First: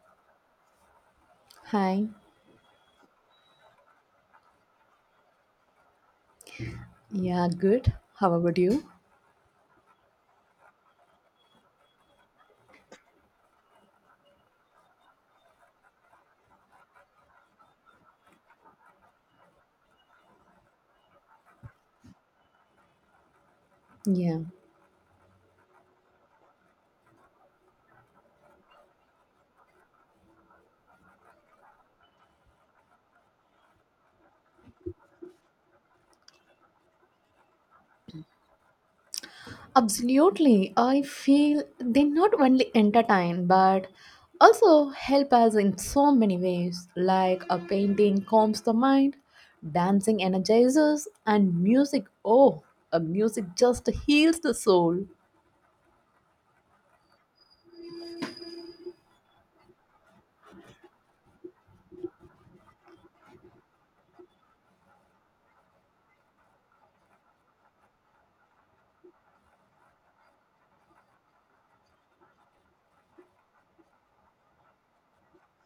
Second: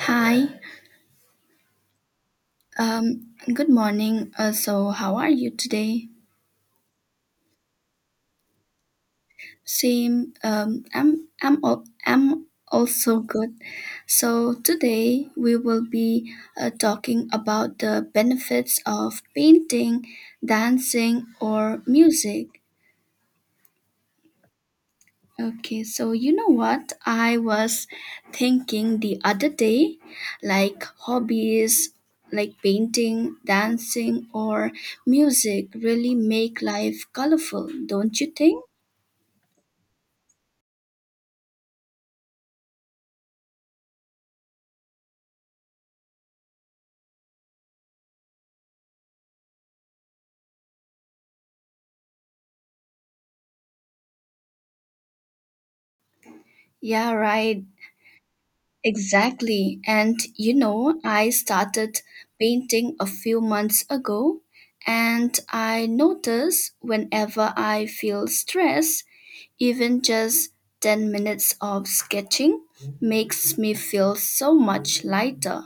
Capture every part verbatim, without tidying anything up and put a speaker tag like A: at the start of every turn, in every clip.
A: Hi,
B: Hi.
A: um, good morning. Uh, so, how are you today?
B: Yeah, good. How about you?
A: Same. Um, I'm I'm al- I'm also good. So today we will be uh, talking about the benefits of painting, dancing, or music.
B: Yeah,
A: Okay, so you know what? I was thinking the other day, like hobbies like painting, dancing, or music really make life colorful, don't you think?
B: absolutely. I feel they not only entertain but also help us in so many ways, like a painting calms the mind, dancing energizes, and music. Oh, a music just heals the soul.
A: Yeah, right. Exactly. And you know, I started painting a few months ago, and I notice whenever I feel stress, even just ten minutes of sketching makes me feel so much lighter.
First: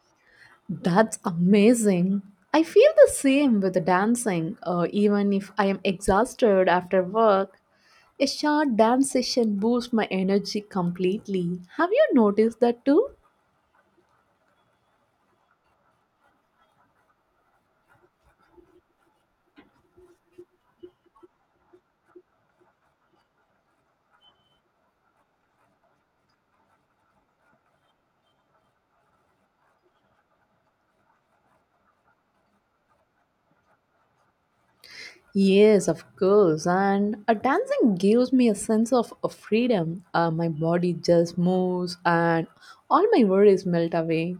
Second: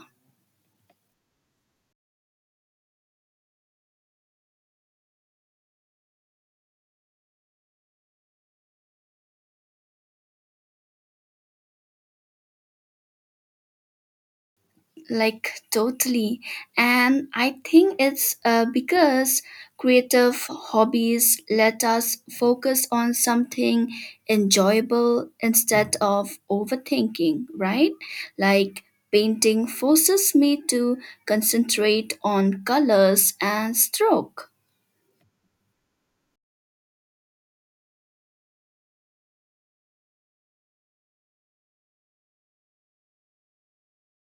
B: That's amazing. I feel the same with the dancing, uh, even if I am exhausted after work. A short dance session boosts my energy completely. Have you noticed that too?
A: Like, totally. And I think it's uh, because creative hobbies let us focus on something enjoyable instead of overthinking, right? Like, painting forces me to concentrate on colors and stroke.
B: Yes, of course. And a dancing gives me a sense of, of freedom. Uh, my body just moves and all my worries melt away.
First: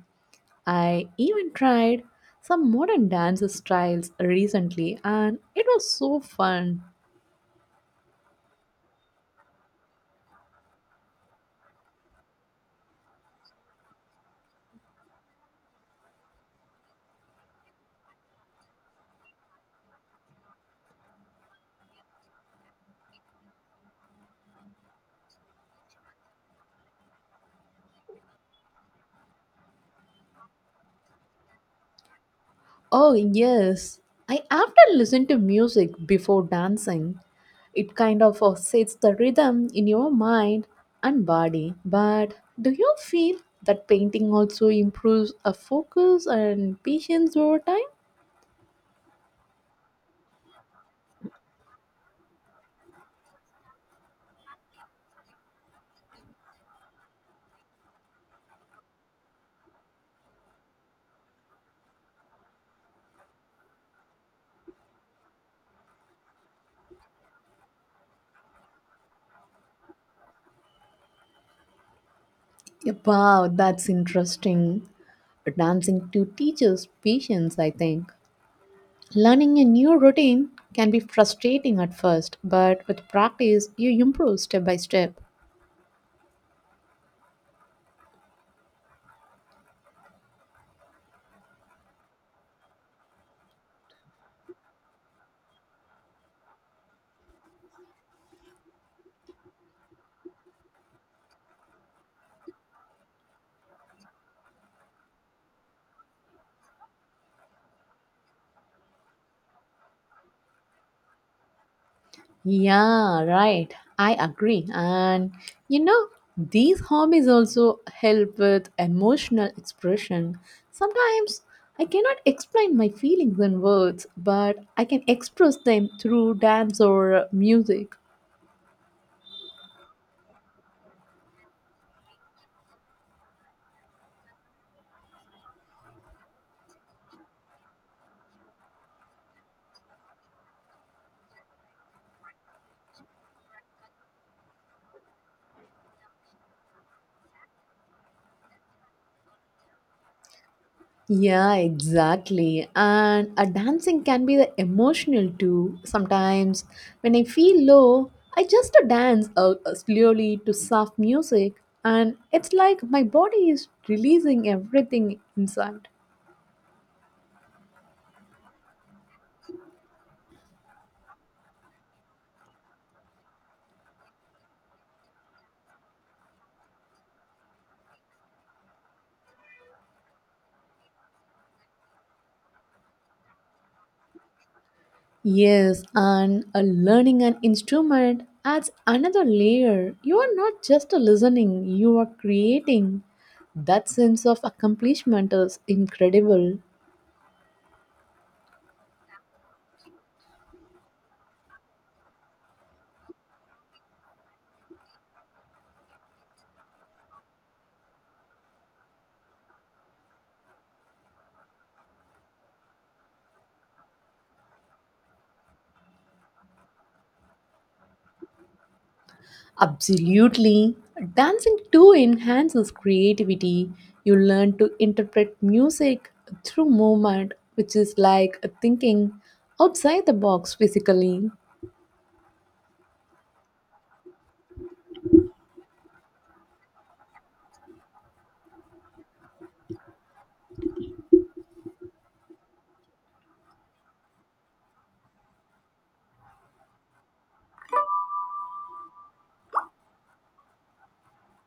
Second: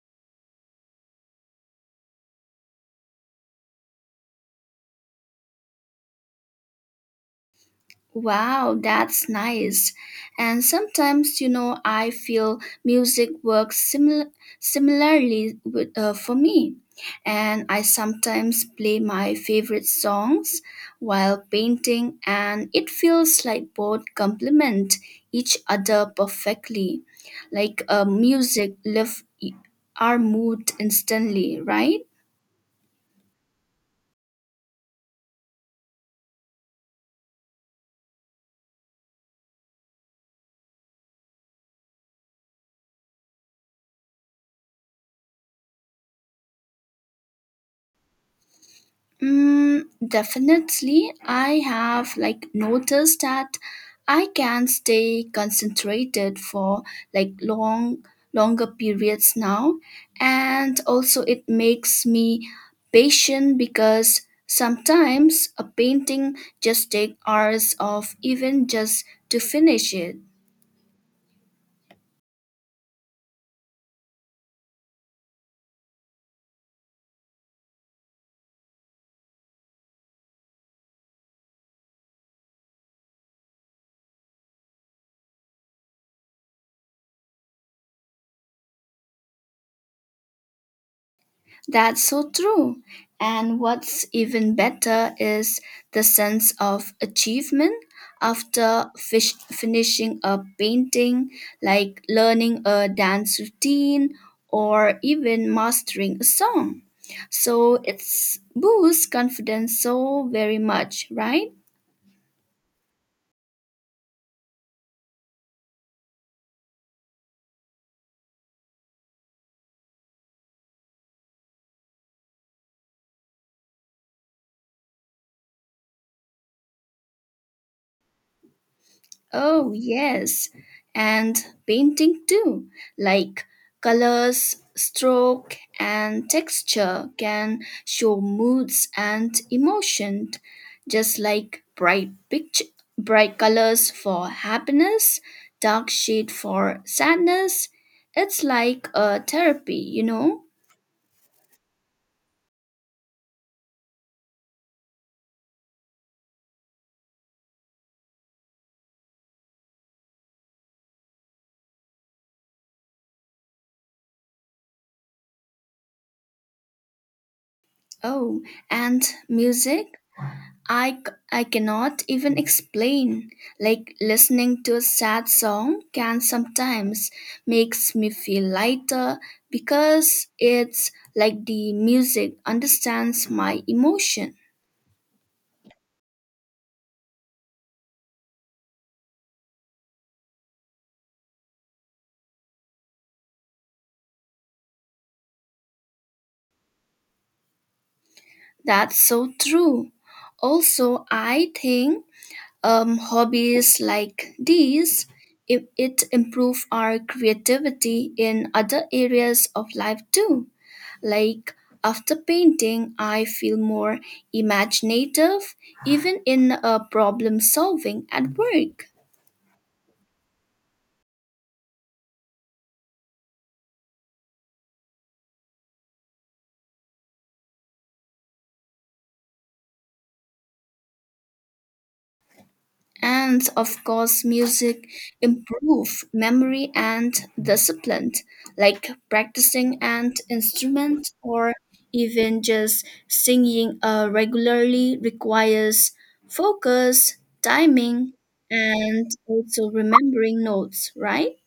B: I even tried some modern dance styles recently and it was so fun.
A: Wow, that's nice. And sometimes, you know, I feel music works similar similarly with, uh, for me. And I sometimes play my favorite songs while painting, and it feels like both complement each other perfectly. Like, uh, music lift our mood instantly, right?
B: Oh, yes. I often listen to music before dancing. It kind of uh, sets the rhythm in your mind and body. But do you feel that painting also improves a focus and patience over time?
A: Mm, definitely. I have like noticed that I can stay concentrated for like long, longer periods now, and also it makes me patient because sometimes a painting just takes hours of even just to finish it.
B: Wow, that's interesting. Dancing to teaches patience, I think. Learning a new routine can be frustrating at first, but with practice, you improve step by step.
A: That's so true. And what's even better is the sense of achievement after fish finishing a painting, like learning a dance routine or even mastering a song. So it's boosts confidence so very much, right?
B: Yeah, right. I agree. And you know, these hobbies also help with emotional expression. Sometimes I cannot explain my feelings in words, but I can express them through dance or music.
A: Oh, yes, and painting too. Like colors, stroke, and texture can show moods and emotion, just like bright picture, bright colors for happiness, dark shade for sadness. It's like a therapy, you know?
B: Yeah, exactly. And a dancing can be the emotional too. Sometimes when I feel low, I just dance uh, uh, slowly to soft music, and it's like my body is releasing everything inside.
A: Oh, and music? I, c- I cannot even explain. Like listening to a sad song can sometimes makes me feel lighter because it's like the music understands my emotion.
B: Yes, and a learning an instrument adds another layer. You are not just a listening, you are creating. That sense of accomplishment is incredible.
A: That's so true. Also, I think um, hobbies like these it, it improve our creativity in other areas of life too. Like after painting, I feel more imaginative, even in uh, problem solving at work.
B: Absolutely. Dancing too enhances creativity. You learn to interpret music through movement, which is like thinking outside the box physically.
A: And of course, music improve memory and discipline, like practicing an instrument or even just singing uh, regularly requires focus, timing, and also remembering notes, right?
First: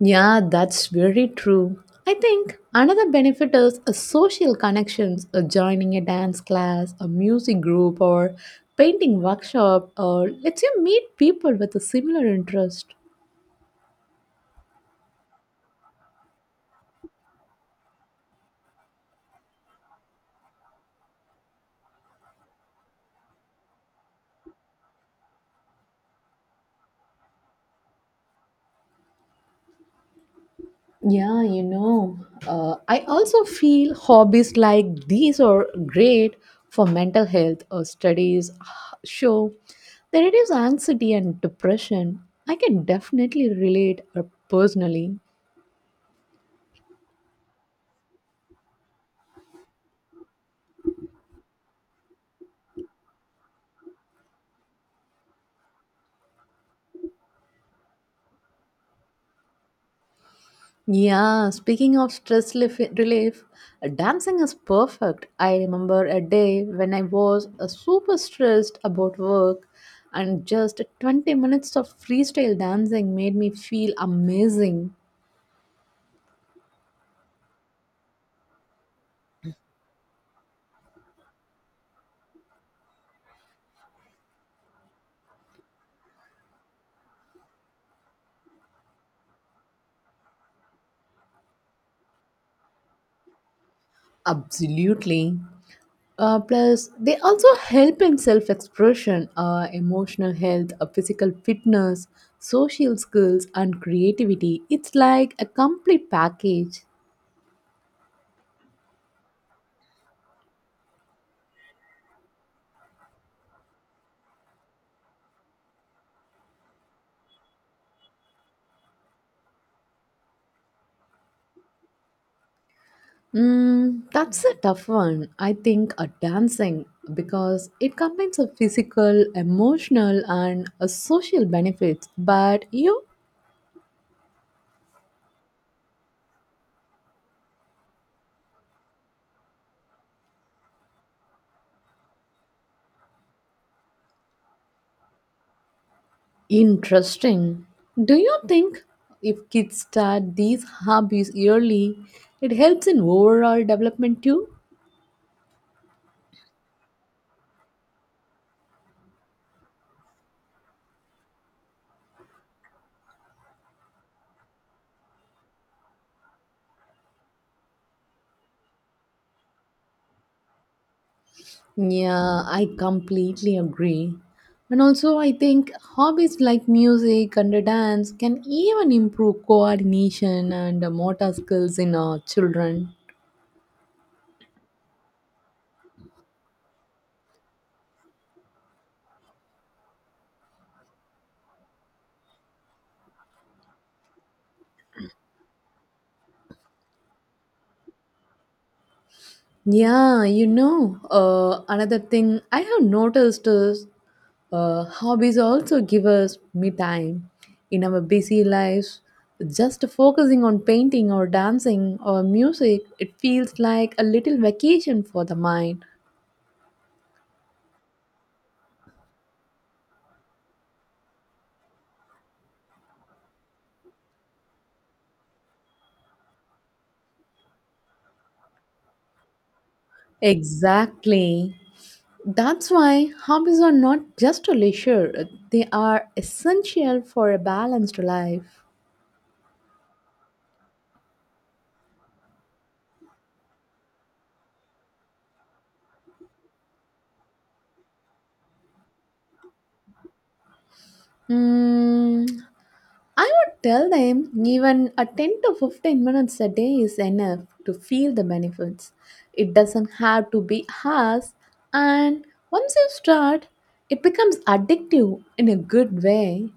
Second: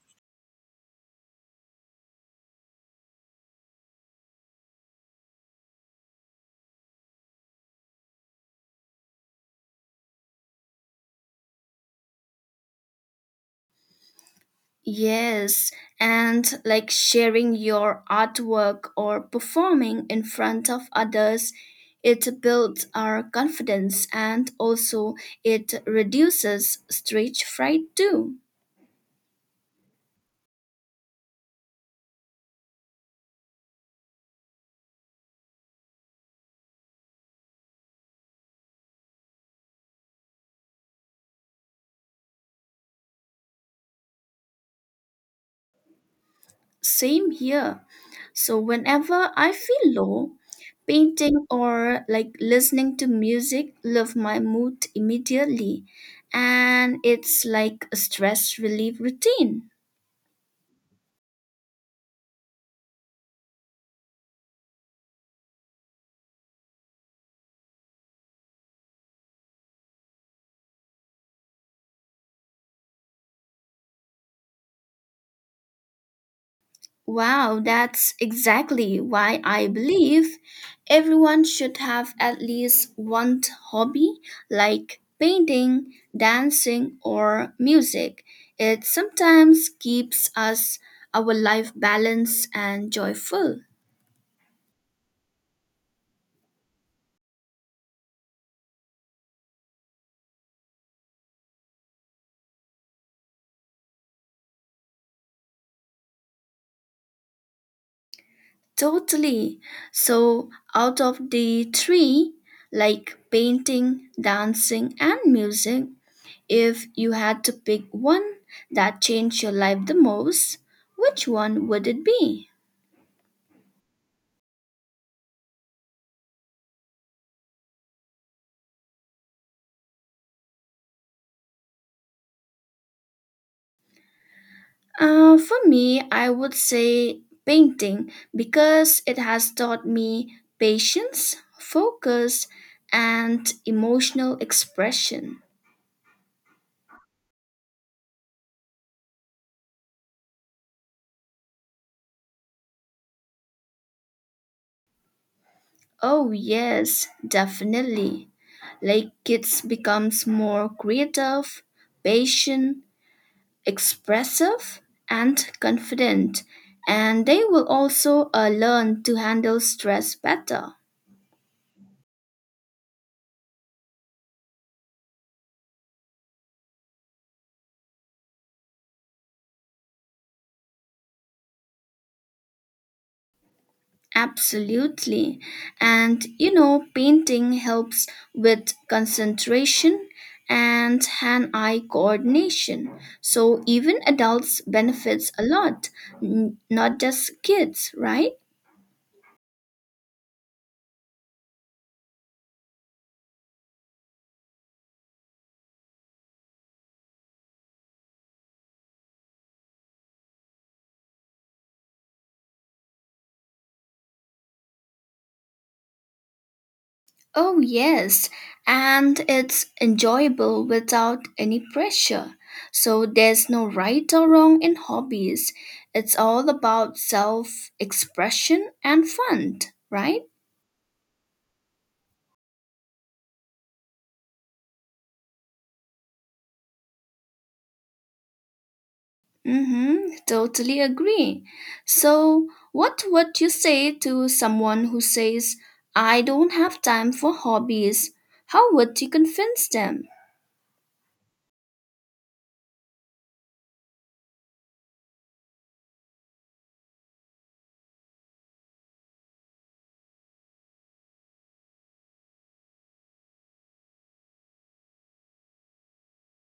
B: Yeah, that's very true. I think another benefit is a social connections, uh, joining a dance class, a music group, or painting workshop, or lets you meet people with a similar interest.
A: Yes, and like sharing your artwork or performing in front of others, it builds our confidence and also it reduces stage fright too.
B: Yeah, you know, uh, I also feel hobbies like these are great for mental health or studies show that it is anxiety and depression. I can definitely relate uh, personally.
A: Same here. So whenever I feel low, painting or like listening to music lift my mood immediately, and it's like a stress relief routine.
B: Yeah, speaking of stress relief, relief, uh, dancing is perfect. I remember a day when I was uh, super stressed about work, and just twenty minutes of freestyle dancing made me feel amazing.
A: Wow, that's exactly why I believe everyone should have at least one hobby like painting, dancing, or music. It sometimes keeps us our life balanced and joyful.
B: Absolutely. Uh, plus, they also help in self expression, uh, emotional health, uh, physical fitness, social skills, and creativity. It's like a complete package.
A: Totally. So, out of the three, like painting, dancing, and music, if you had to pick one that changed your life the most, which one would it be?
B: Mm, that's a tough one. I think uh, dancing because it combines a physical, emotional, and a social benefits. But you
A: Uh, for me, I would say painting because it has taught me patience, focus, and emotional expression.
B: interesting. Do you think if kids start these hobbies early, it helps in overall development too?
A: Oh, yes, definitely. Like kids becomes more creative, patient, expressive and confident, and they will also uh, learn to handle stress better.
B: Yeah, I completely agree. And also, I think hobbies like music and dance can even improve coordination and motor skills in our children.
A: Absolutely. And you know, painting helps with concentration and hand eye coordination. So even adults benefits a lot, n- not just kids, right?
B: Yeah, you know, uh, another thing I have noticed is uh, hobbies also give us me time in our busy lives. Just focusing on painting or dancing or music, it feels like a little vacation for the mind.
A: Oh, yes, and it's enjoyable without any pressure. So there's no right or wrong in hobbies. It's all about self expression and fun, right?
B: Exactly. That's why hobbies are not just a leisure, they are essential for a balanced life.
A: Mm-hmm, totally agree. So, what would you say to someone who says, I don't have time for hobbies? How would you convince them?
B: Mm, I would tell them even a ten to fifteen minutes a day is enough to feel the benefits. It doesn't have to be harsh, and once you start, it becomes addictive in a good way.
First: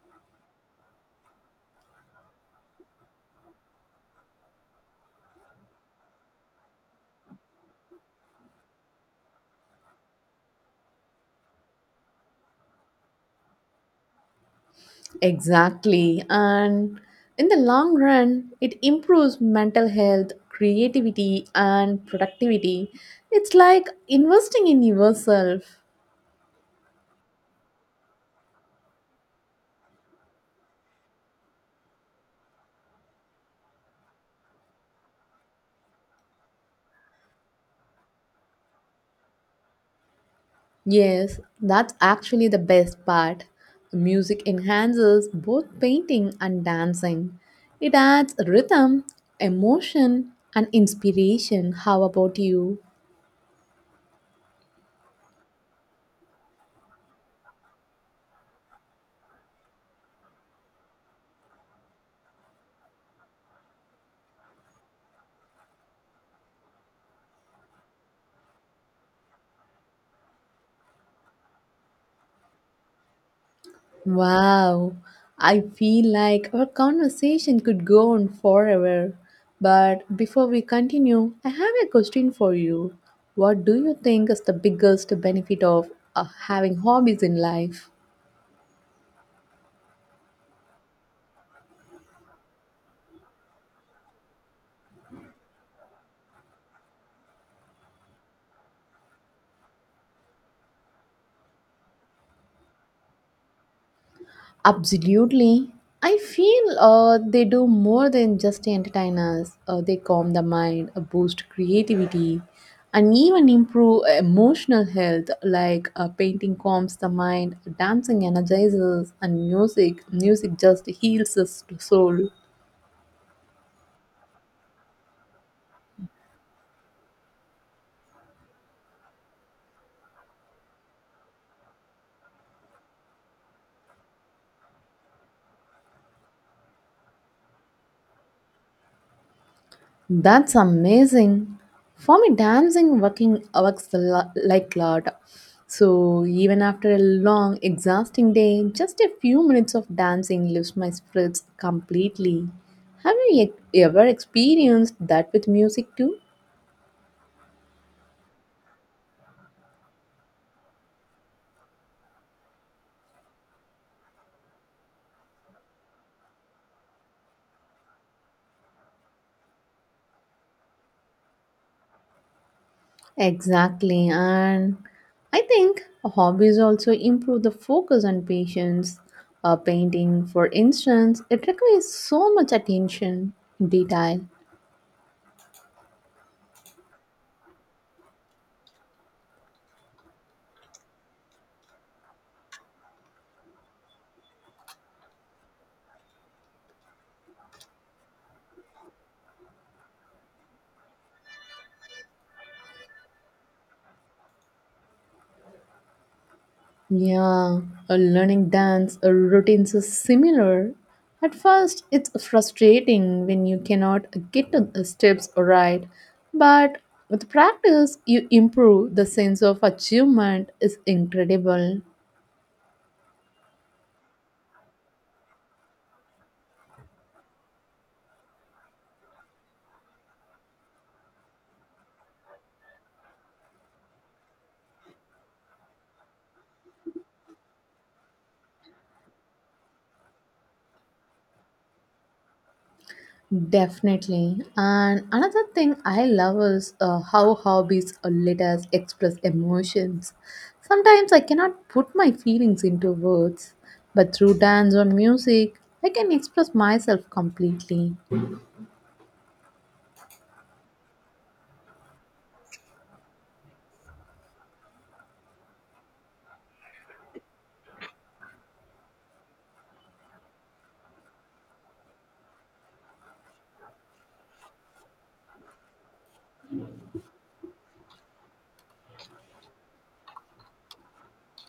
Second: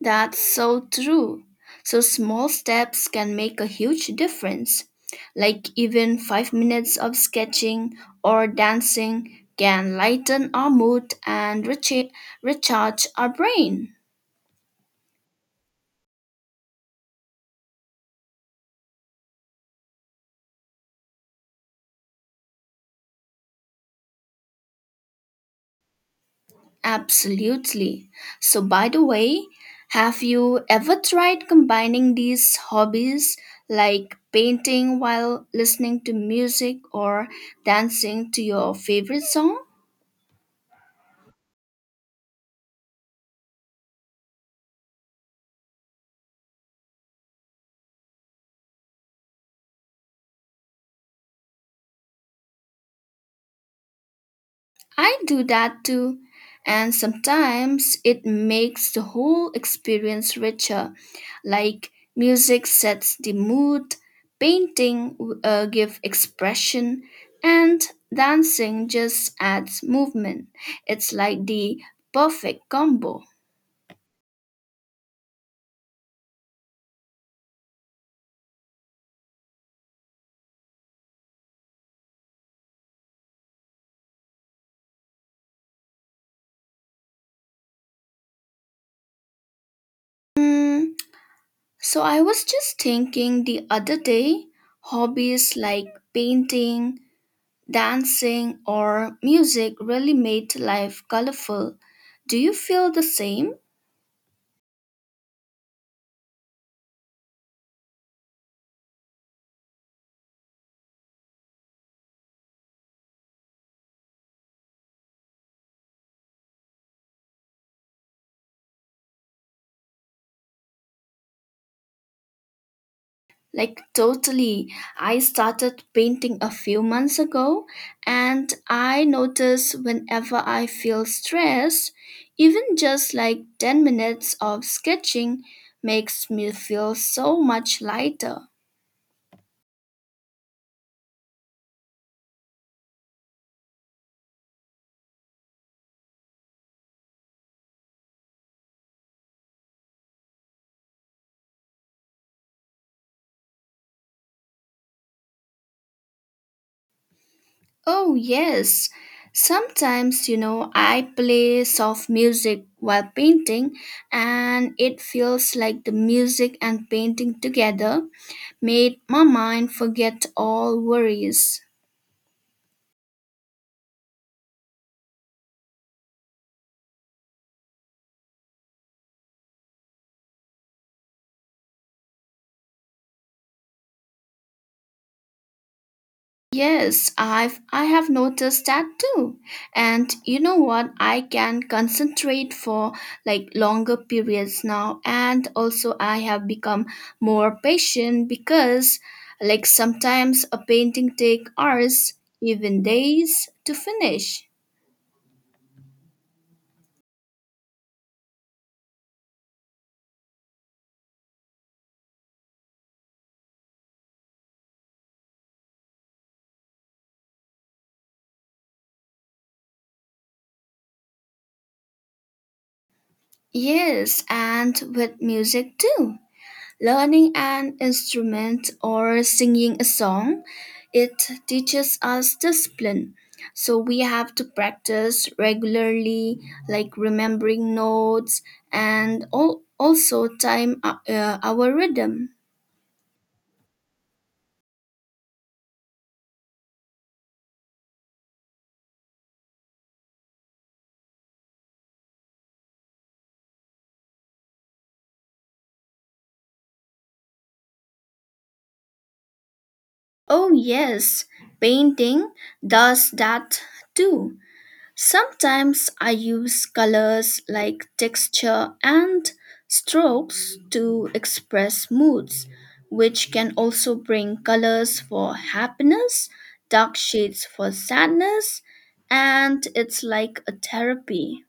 A: That's so true. So small steps can make a huge difference. Like even five minutes of sketching or dancing can lighten our mood and recha- recharge our brain.
B: Exactly, and in the long run, it improves mental health, creativity, and productivity. It's like investing in yourself.
A: Absolutely. So, by the way, have you ever tried combining these hobbies, like painting while listening to music or dancing to your favorite song?
B: Yes, that's actually the best part. Music enhances both painting and dancing. It adds rhythm, emotion, and inspiration. How about you?
A: I do that too, and sometimes it makes the whole experience richer. Like music sets the mood, painting uh, give expression, and dancing just adds movement. It's like the perfect combo.
B: Wow, I feel like our conversation could go on forever. But before we continue, I have a question for you. What do you think is the biggest benefit of uh, having hobbies in life?
A: Mm, so I was just thinking the other day, hobbies like painting, dancing or music really made life colorful. Do you feel the same?
B: Absolutely. I feel uh, they do more than just entertain us. Uh, they calm the mind, uh, boost creativity, and even improve uh, emotional health. Like uh, painting calms the mind, dancing energizes, and music music just heals the s- soul.
A: Like, totally. I started painting a few months ago, and I notice whenever I feel stressed, even just like ten minutes of sketching makes me feel so much lighter.
B: That's amazing. For me, dancing working works a lo- like a lot. So even after a long, exhausting day, just a few minutes of dancing lifts my spirits completely. Have you e- ever experienced that with music too?
A: Oh, yes. Sometimes, you know, I play soft music while painting, and it feels like the music and painting together made my mind forget all worries.
B: Exactly, and I think hobbies also improve the focus and patience. Uh, painting, for instance, it requires so much attention, detail,
A: Yes, I've I have noticed that too. And you know what? I can concentrate for like longer periods now, and also I have become more patient because like sometimes a painting take hours, even days to finish.
B: yeah, a learning dance uh, routines are similar. At first, it's frustrating when you cannot get the the steps right, but with practice, you improve. The sense of achievement is incredible.
A: Yes, and with music too. Learning an instrument or singing a song, it teaches us discipline. So we have to practice regularly, like remembering notes and al- also time uh, uh, our rhythm.
B: Definitely. And another thing I love is uh, how hobbies uh, let us express emotions. Sometimes I cannot put my feelings into words, but through dance or music, I can express myself completely.
A: Oh, yes, painting does that too. Sometimes I use colors like texture and strokes to express moods, which can also bring colors for happiness, dark shades for sadness, and it's like a therapy.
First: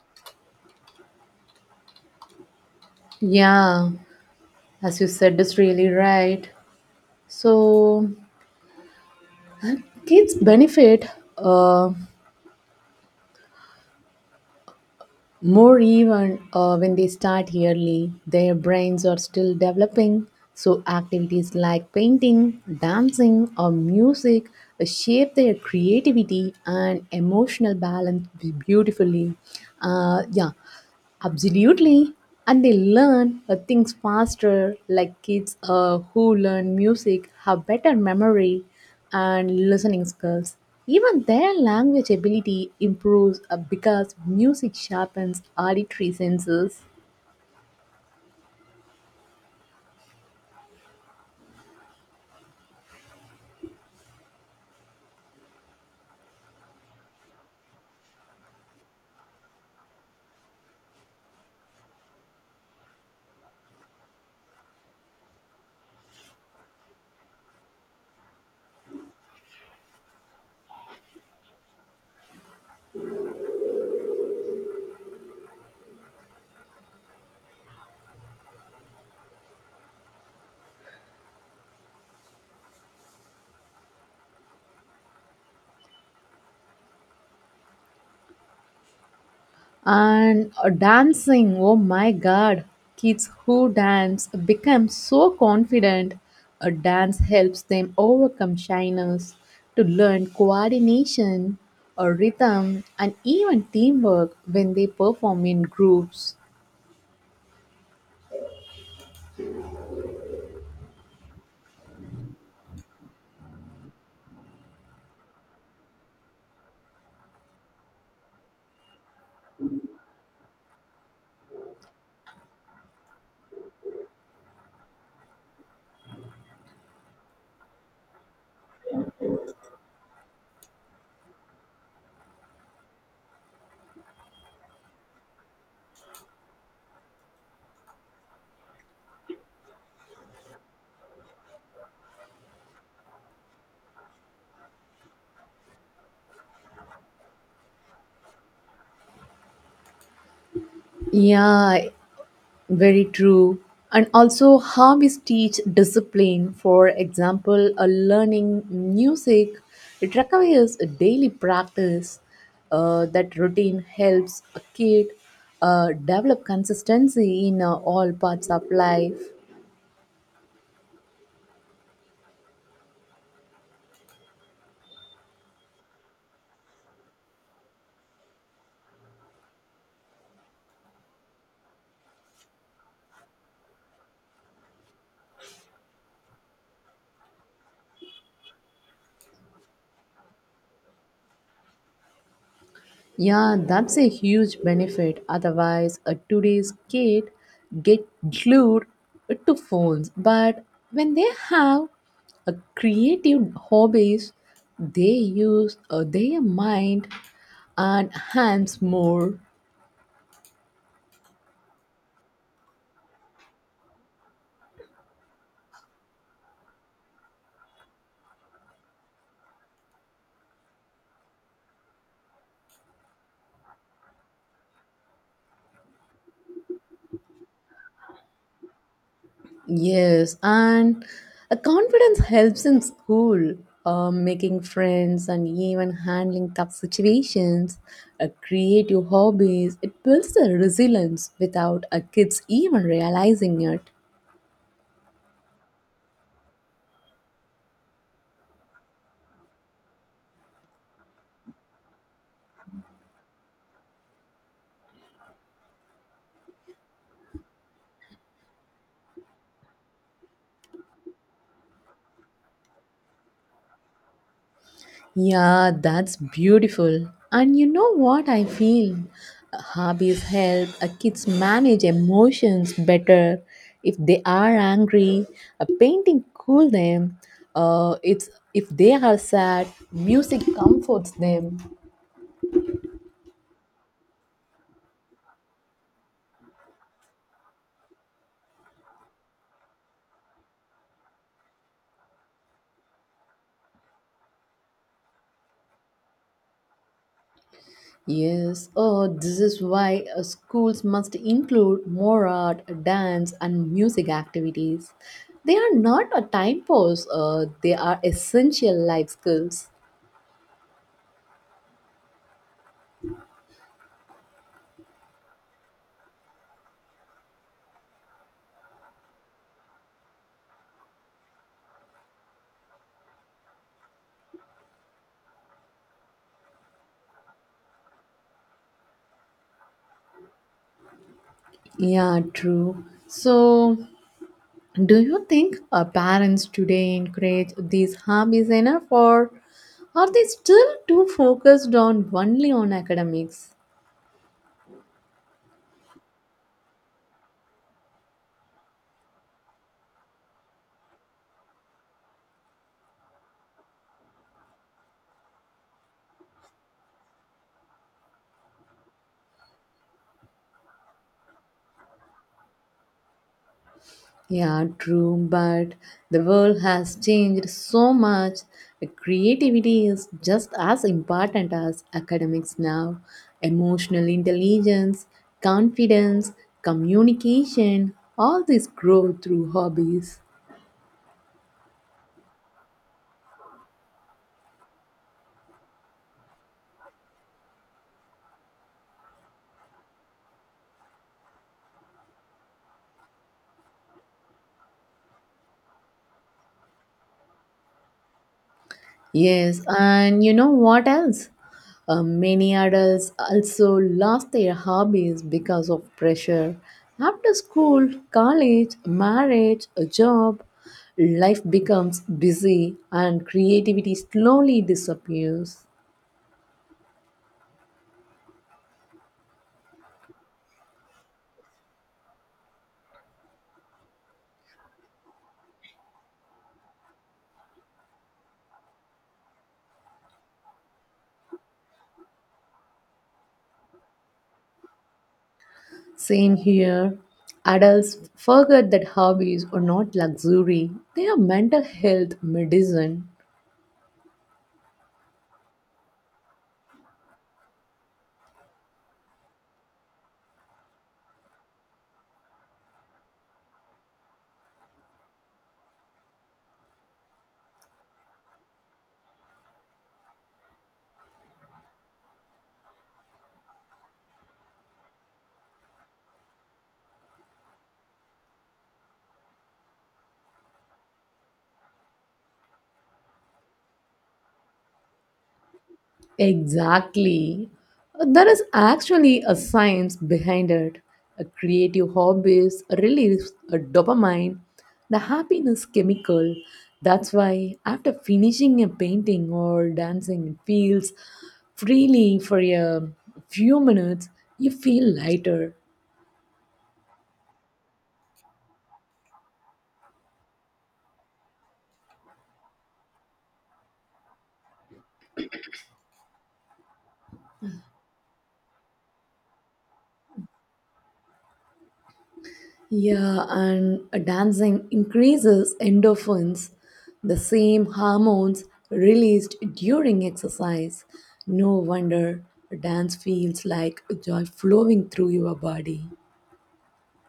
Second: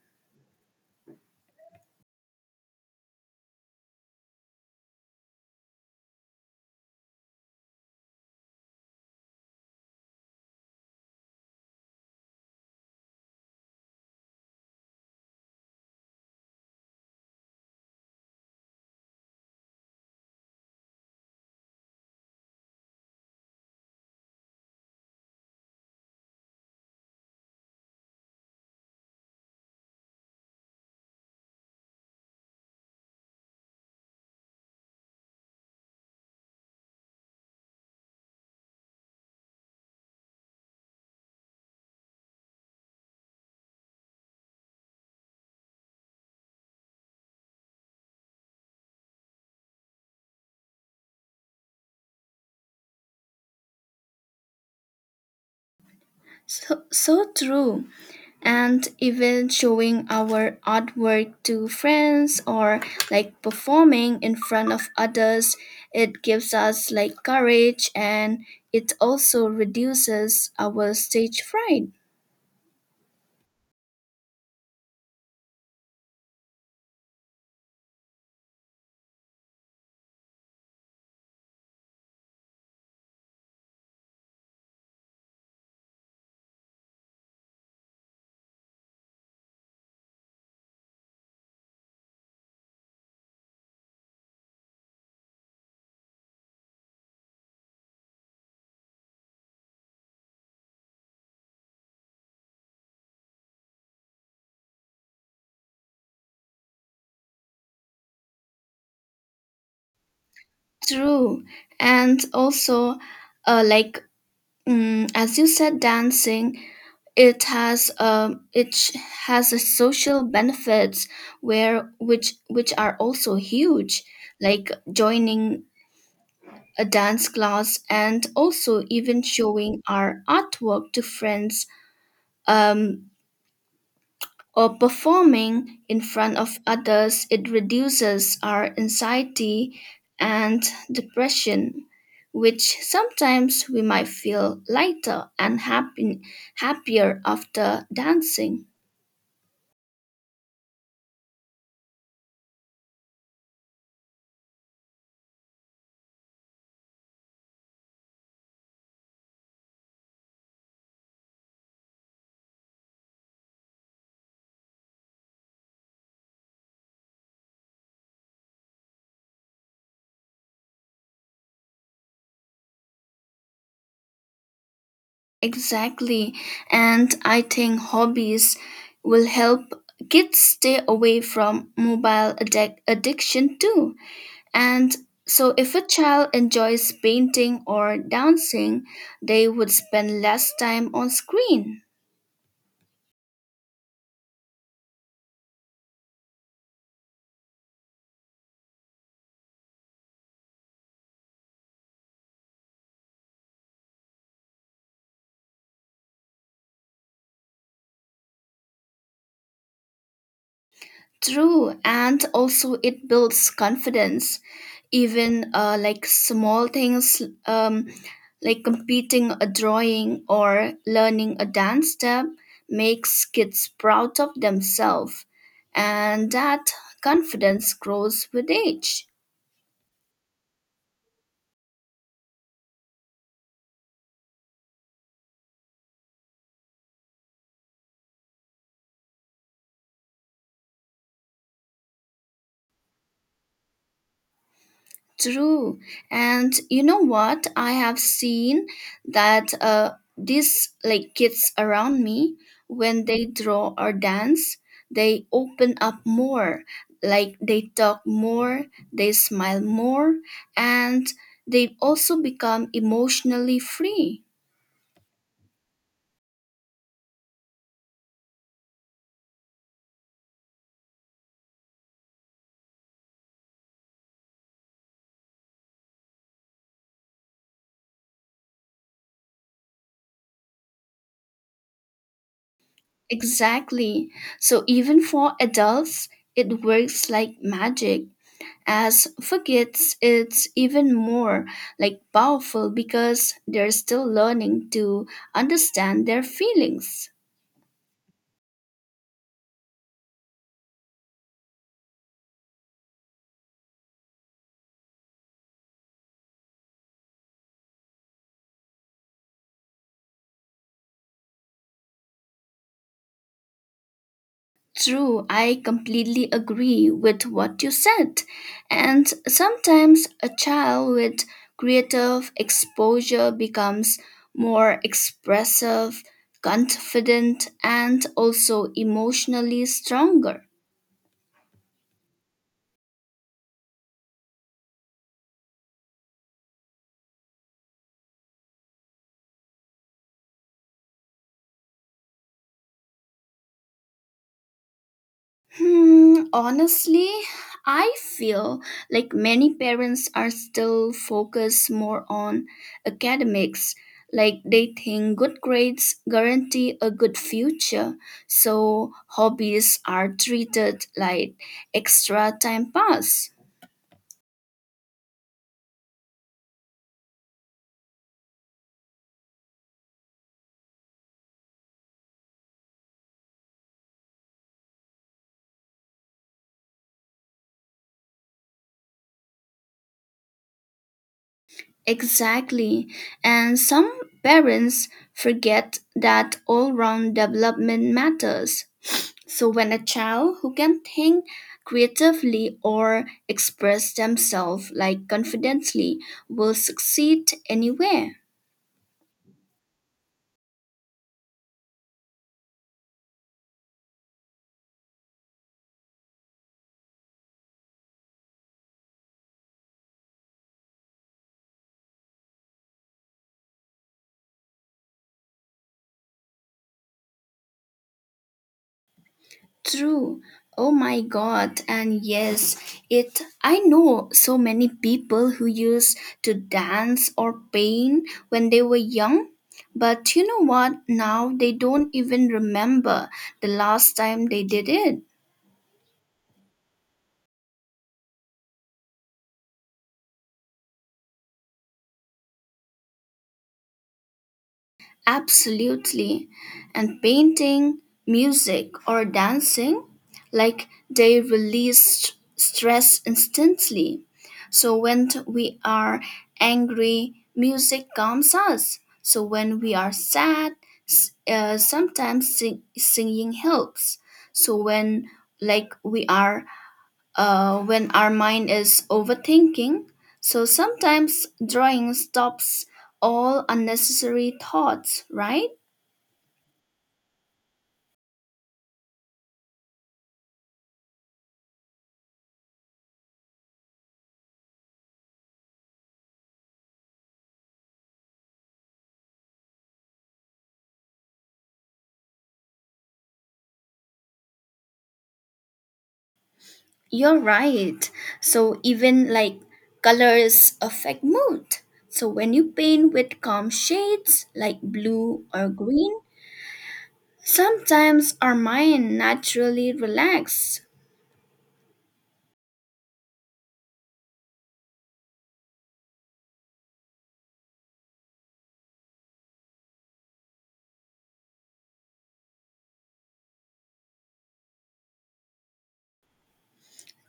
B: Yeah, as you said, is really right. So kids benefit uh, More even uh, when they start early, their brains are still developing, so activities like painting, dancing, or music shape their creativity and emotional balance beautifully. Uh, yeah, absolutely. And they learn uh, things faster, like kids uh, who learn music have better memory and listening skills. Even their language ability improves uh, because music sharpens auditory senses.
A: So, so true. And even showing our artwork to friends or like performing in front of others, it gives us like courage, and it also reduces our stage fright.
B: And uh, dancing, oh my god, kids who dance become so confident. A dance helps them overcome shyness, to learn coordination, or rhythm, and even teamwork when they perform in groups.
A: True. And also uh, like, um, as you said, dancing, it has um it sh- has a social benefits, where which which are also huge, like joining a dance class, and also even showing our artwork to friends, um, or performing in front of others, it reduces our anxiety and depression, which sometimes we might feel lighter and happy, happier after dancing.
B: Yeah, very true. And also, how we teach discipline, for example, a learning music, it requires a daily practice. Uh, that routine helps a kid uh, develop consistency in uh, all parts of life.
A: Exactly. And I think hobbies will help kids stay away from mobile addic- addiction too. And so, if a child enjoys painting or dancing, they would spend less time on screen.
B: Yeah, that's a huge benefit. Otherwise, uh, today's kid get glued to phones. But when they have a creative hobbies, they use uh, their mind and hands more.
A: True, and also it builds confidence. Even uh, like small things, um, like completing a drawing or learning a dance step, makes kids proud of themselves, and that confidence grows with age.
B: Yes, and a confidence helps in school, uh, making friends and even handling tough situations. A creative hobbies it builds the resilience without a kids even realizing it.
A: True. And you know what? I have seen that uh, these like kids around me, when they draw or dance, they open up more. Like they talk more, they smile more, and they also become emotionally free.
B: Yeah, that's beautiful. And you know what I feel? Hobbies help uh, kids manage emotions better. If they are angry, a painting cool them. Uh, it's if they are sad, music comforts them.
A: Exactly. So even for adults, it works like magic. As forgets it's even more like powerful because they're still learning to understand their feelings.
B: Yes, oh, this is why uh, schools must include more art, dance, and music activities. They are not a time pass. Uh, they are essential life skills.
A: True, I completely agree with what you said. And sometimes a child with creative exposure becomes more expressive, confident, and also emotionally stronger.
B: Yeah, true. So, do you think our parents today encourage these hobbies enough, or are they still too focused on only on academics?
A: Hmm, honestly, I feel like many parents are still focused more on academics. Like they think good grades guarantee a good future, so hobbies are treated like extra time pass.
B: Yeah, true, but the world has changed so much. Creativity is just as important as academics now. Emotional intelligence, confidence, communication, all these grow through hobbies.
A: Exactly. And some parents forget that all round development matters. So, when a child who can think creatively or express themselves like confidently will succeed anywhere.
B: Yes, and you know what else? Uh, many adults also lost their hobbies because of pressure. After school, college, marriage, a job, life becomes busy and creativity slowly disappears.
A: True. Oh my god. And yes, it I know so many people who used to dance or paint when they were young. But you know what? Now they don't even remember the last time they did it.
B: Same here. Adults forget that hobbies are not luxury, they are mental health medicine.
A: Absolutely. And painting, music, or dancing, like they release stress instantly. So when t- we are angry, music calms us. So when we are sad, s- uh, sometimes sing- singing helps. So when like we are uh, when our mind is overthinking. So sometimes drawing stops all unnecessary thoughts, right?
B: Exactly. There is actually a science behind it. A creative hobbies release a dopamine, the happiness chemical. That's why after finishing a painting or dancing, it feels freely for a few minutes, you feel lighter.
A: You're right. So even like colors affect mood. So when you paint with calm shades like blue or green, sometimes our mind naturally relaxes.
B: Yeah, and dancing increases endorphins, the same hormones released during exercise. No wonder dance feels like joy flowing through your body.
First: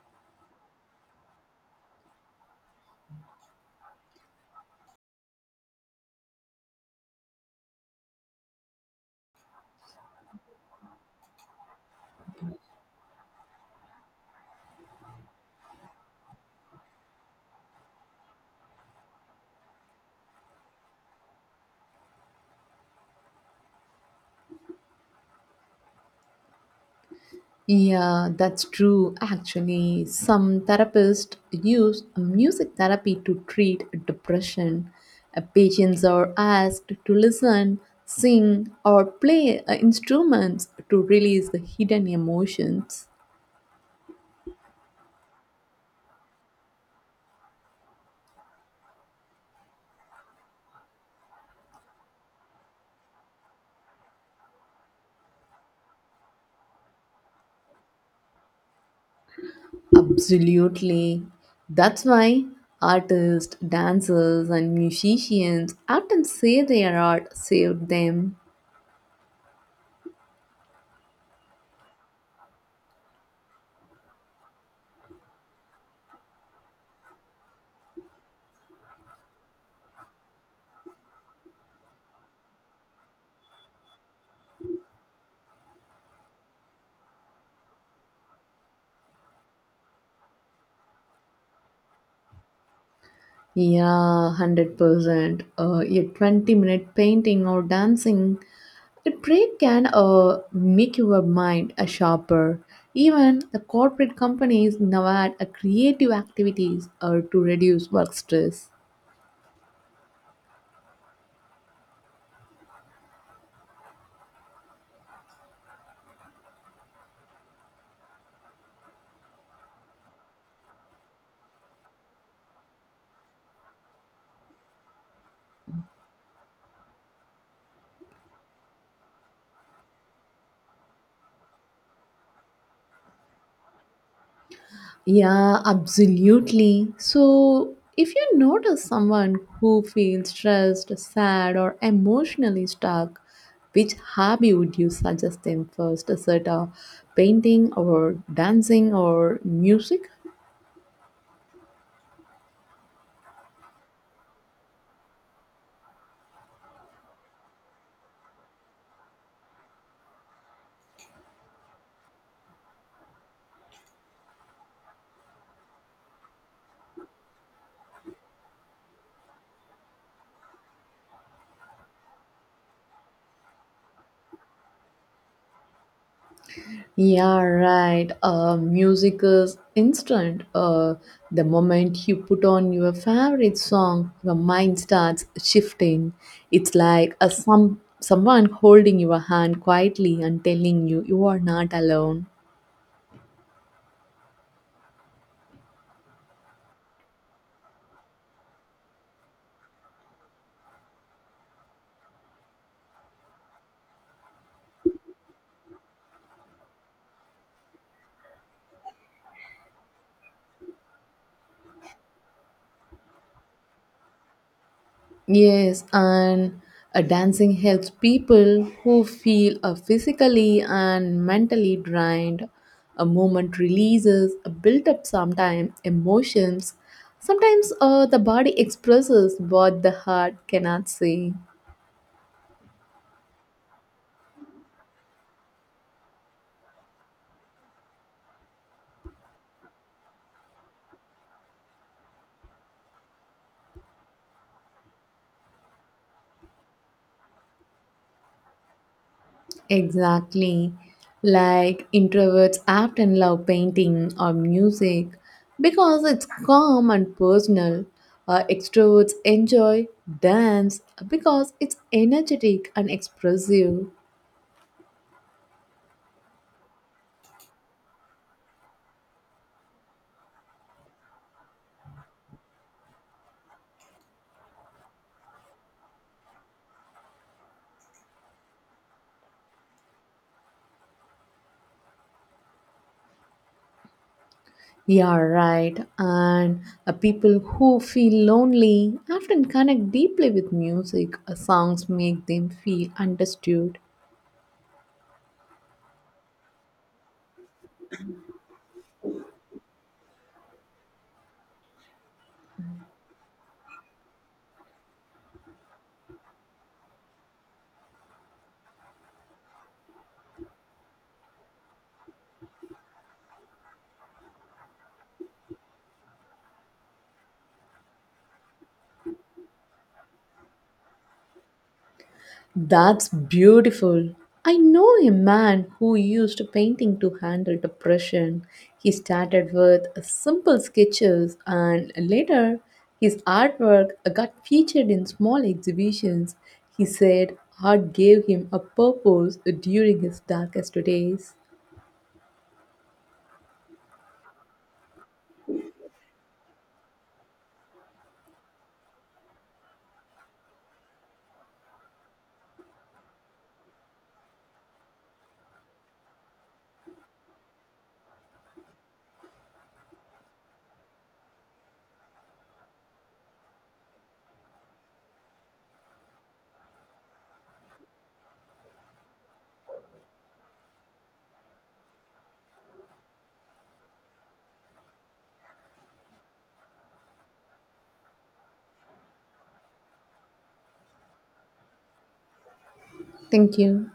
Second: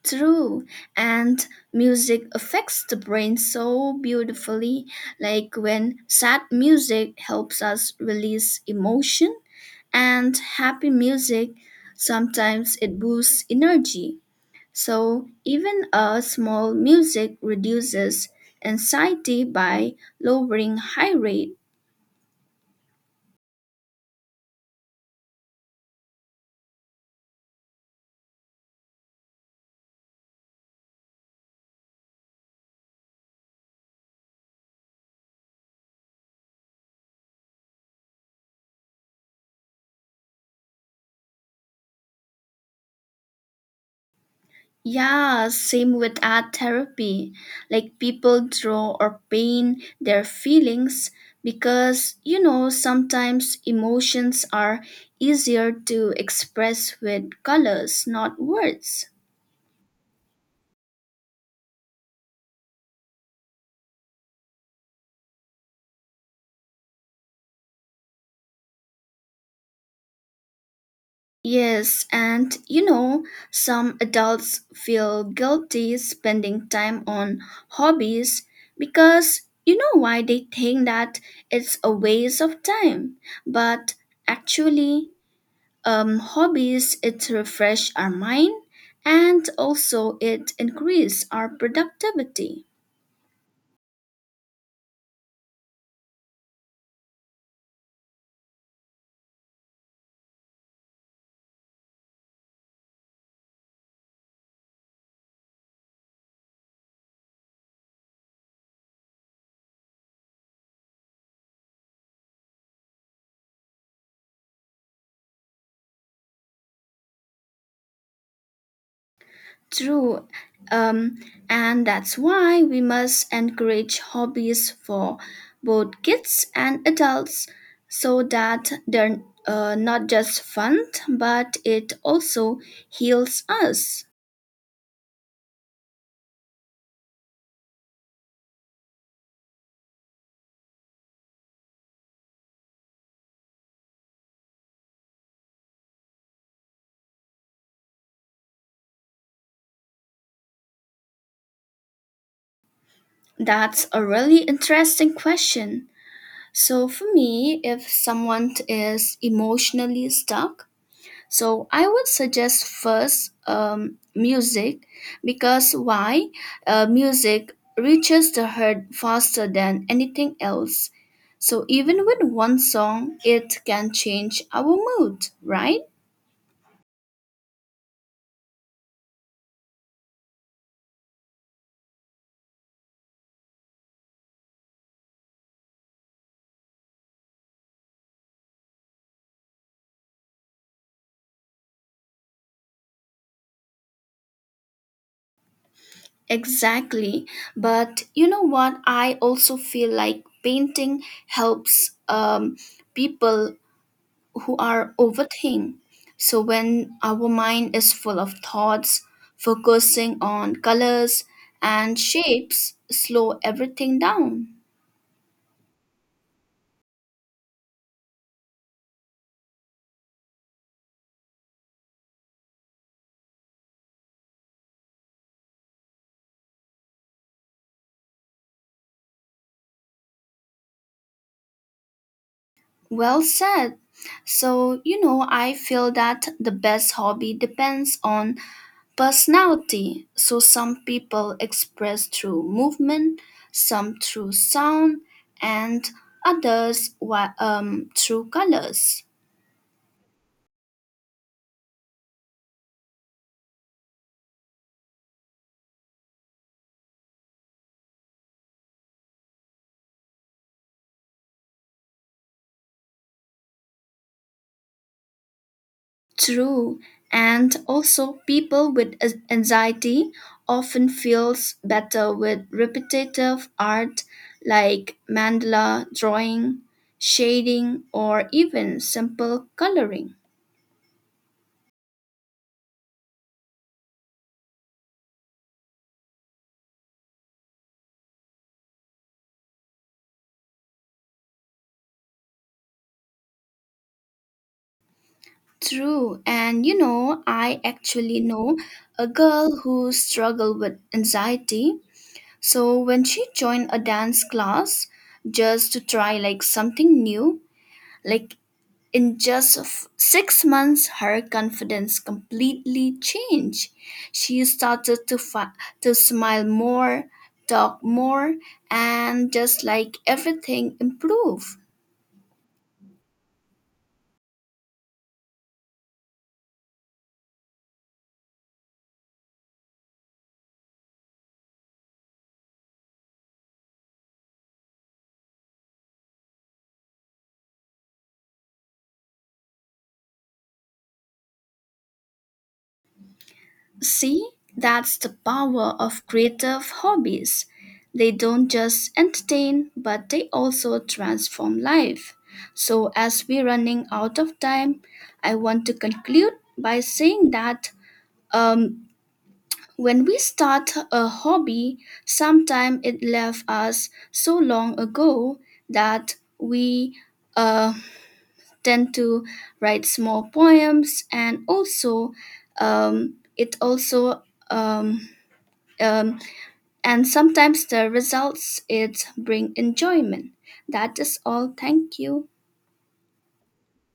A: True, and music affects the brain so beautifully, like when sad music helps us release emotion, and happy music sometimes it boosts energy. So, even a small music reduces anxiety by lowering high rate.
B: Yeah, that's true. Actually, some therapists use music therapy to treat depression. Uh, Patients are asked to listen, sing, or play uh, instruments to release the hidden emotions.
A: Yeah, same with art therapy. Like people draw or paint their feelings because, you know, sometimes emotions are easier to express with colors, not words.
B: Absolutely. That's why artists, dancers, and musicians often say their art saved them.
A: Yes, and you know, some adults feel guilty spending time on hobbies because you know why they think that it's a waste of time. But actually, um, hobbies it refresh our mind and also it increase our productivity.
B: Yeah, one hundred percent. Uh, a twenty minute painting or dancing, a break can uh, make your mind a sharper. Even the corporate companies now add a creative activities uh, to reduce work stress.
A: True. Um, and that's why we must encourage hobbies for both kids and adults, so that they're uh, not just fun but it also heals us.
B: Yeah, absolutely. So, if you notice someone who feels stressed, sad, or emotionally stuck, which hobby would you suggest them first? Is it a painting, or dancing, or music?
A: That's a really interesting question. So for me, if someone is emotionally stuck, so I would suggest first um, music. Because why? Uh, music reaches the heart faster than anything else. So even with one song, it can change our mood, right?
B: Yeah, right. Uh, music is instant. Uh, the moment you put on your favorite song, your mind starts shifting. It's like a some someone holding your hand quietly and telling you you are not alone.
A: Exactly. But you know what? I also feel like painting helps um, people who are overthink. So when our mind is full of thoughts, focusing on colors and shapes, slow everything down.
B: Yes, and uh, dancing helps people who feel uh, physically and mentally drained. A moment releases a built up sometimes emotions. Sometimes uh, the body expresses what the heart cannot say.
A: Well said. So, you know, I feel that the best hobby depends on personality. So, some people express through movement, some through sound, and others wi- um, through colors.
B: Exactly. Like introverts often love painting or music because it's calm and personal. Uh, extroverts enjoy dance because it's energetic and expressive.
A: True, and also people with a- anxiety often feels better with repetitive art like mandala drawing, shading, or even simple coloring.
B: Yeah, right. And uh, people who feel lonely often connect deeply with music. Uh, songs make them feel understood.
A: True, and you know, I actually know a girl who struggled with anxiety. So when she joined a dance class just to try like something new, like in just f- six months, her confidence completely changed. She started to, fi- to smile more, talk more, and just like everything improved.
B: That's beautiful. I know a man who used painting to handle depression. He started with simple sketches and later his artwork got featured in small exhibitions. He said art gave him a purpose during his darkest days.
A: See, that's the power of creative hobbies. They don't just entertain, but they also transform life. So, as we're running out of time, I want to conclude by saying that um, when we start a hobby, sometimes it left us so long ago that we uh, tend to write small poems, and also um, it also um, um, and sometimes the results it bring enjoyment. That is all. Thank you.
B: Thank you.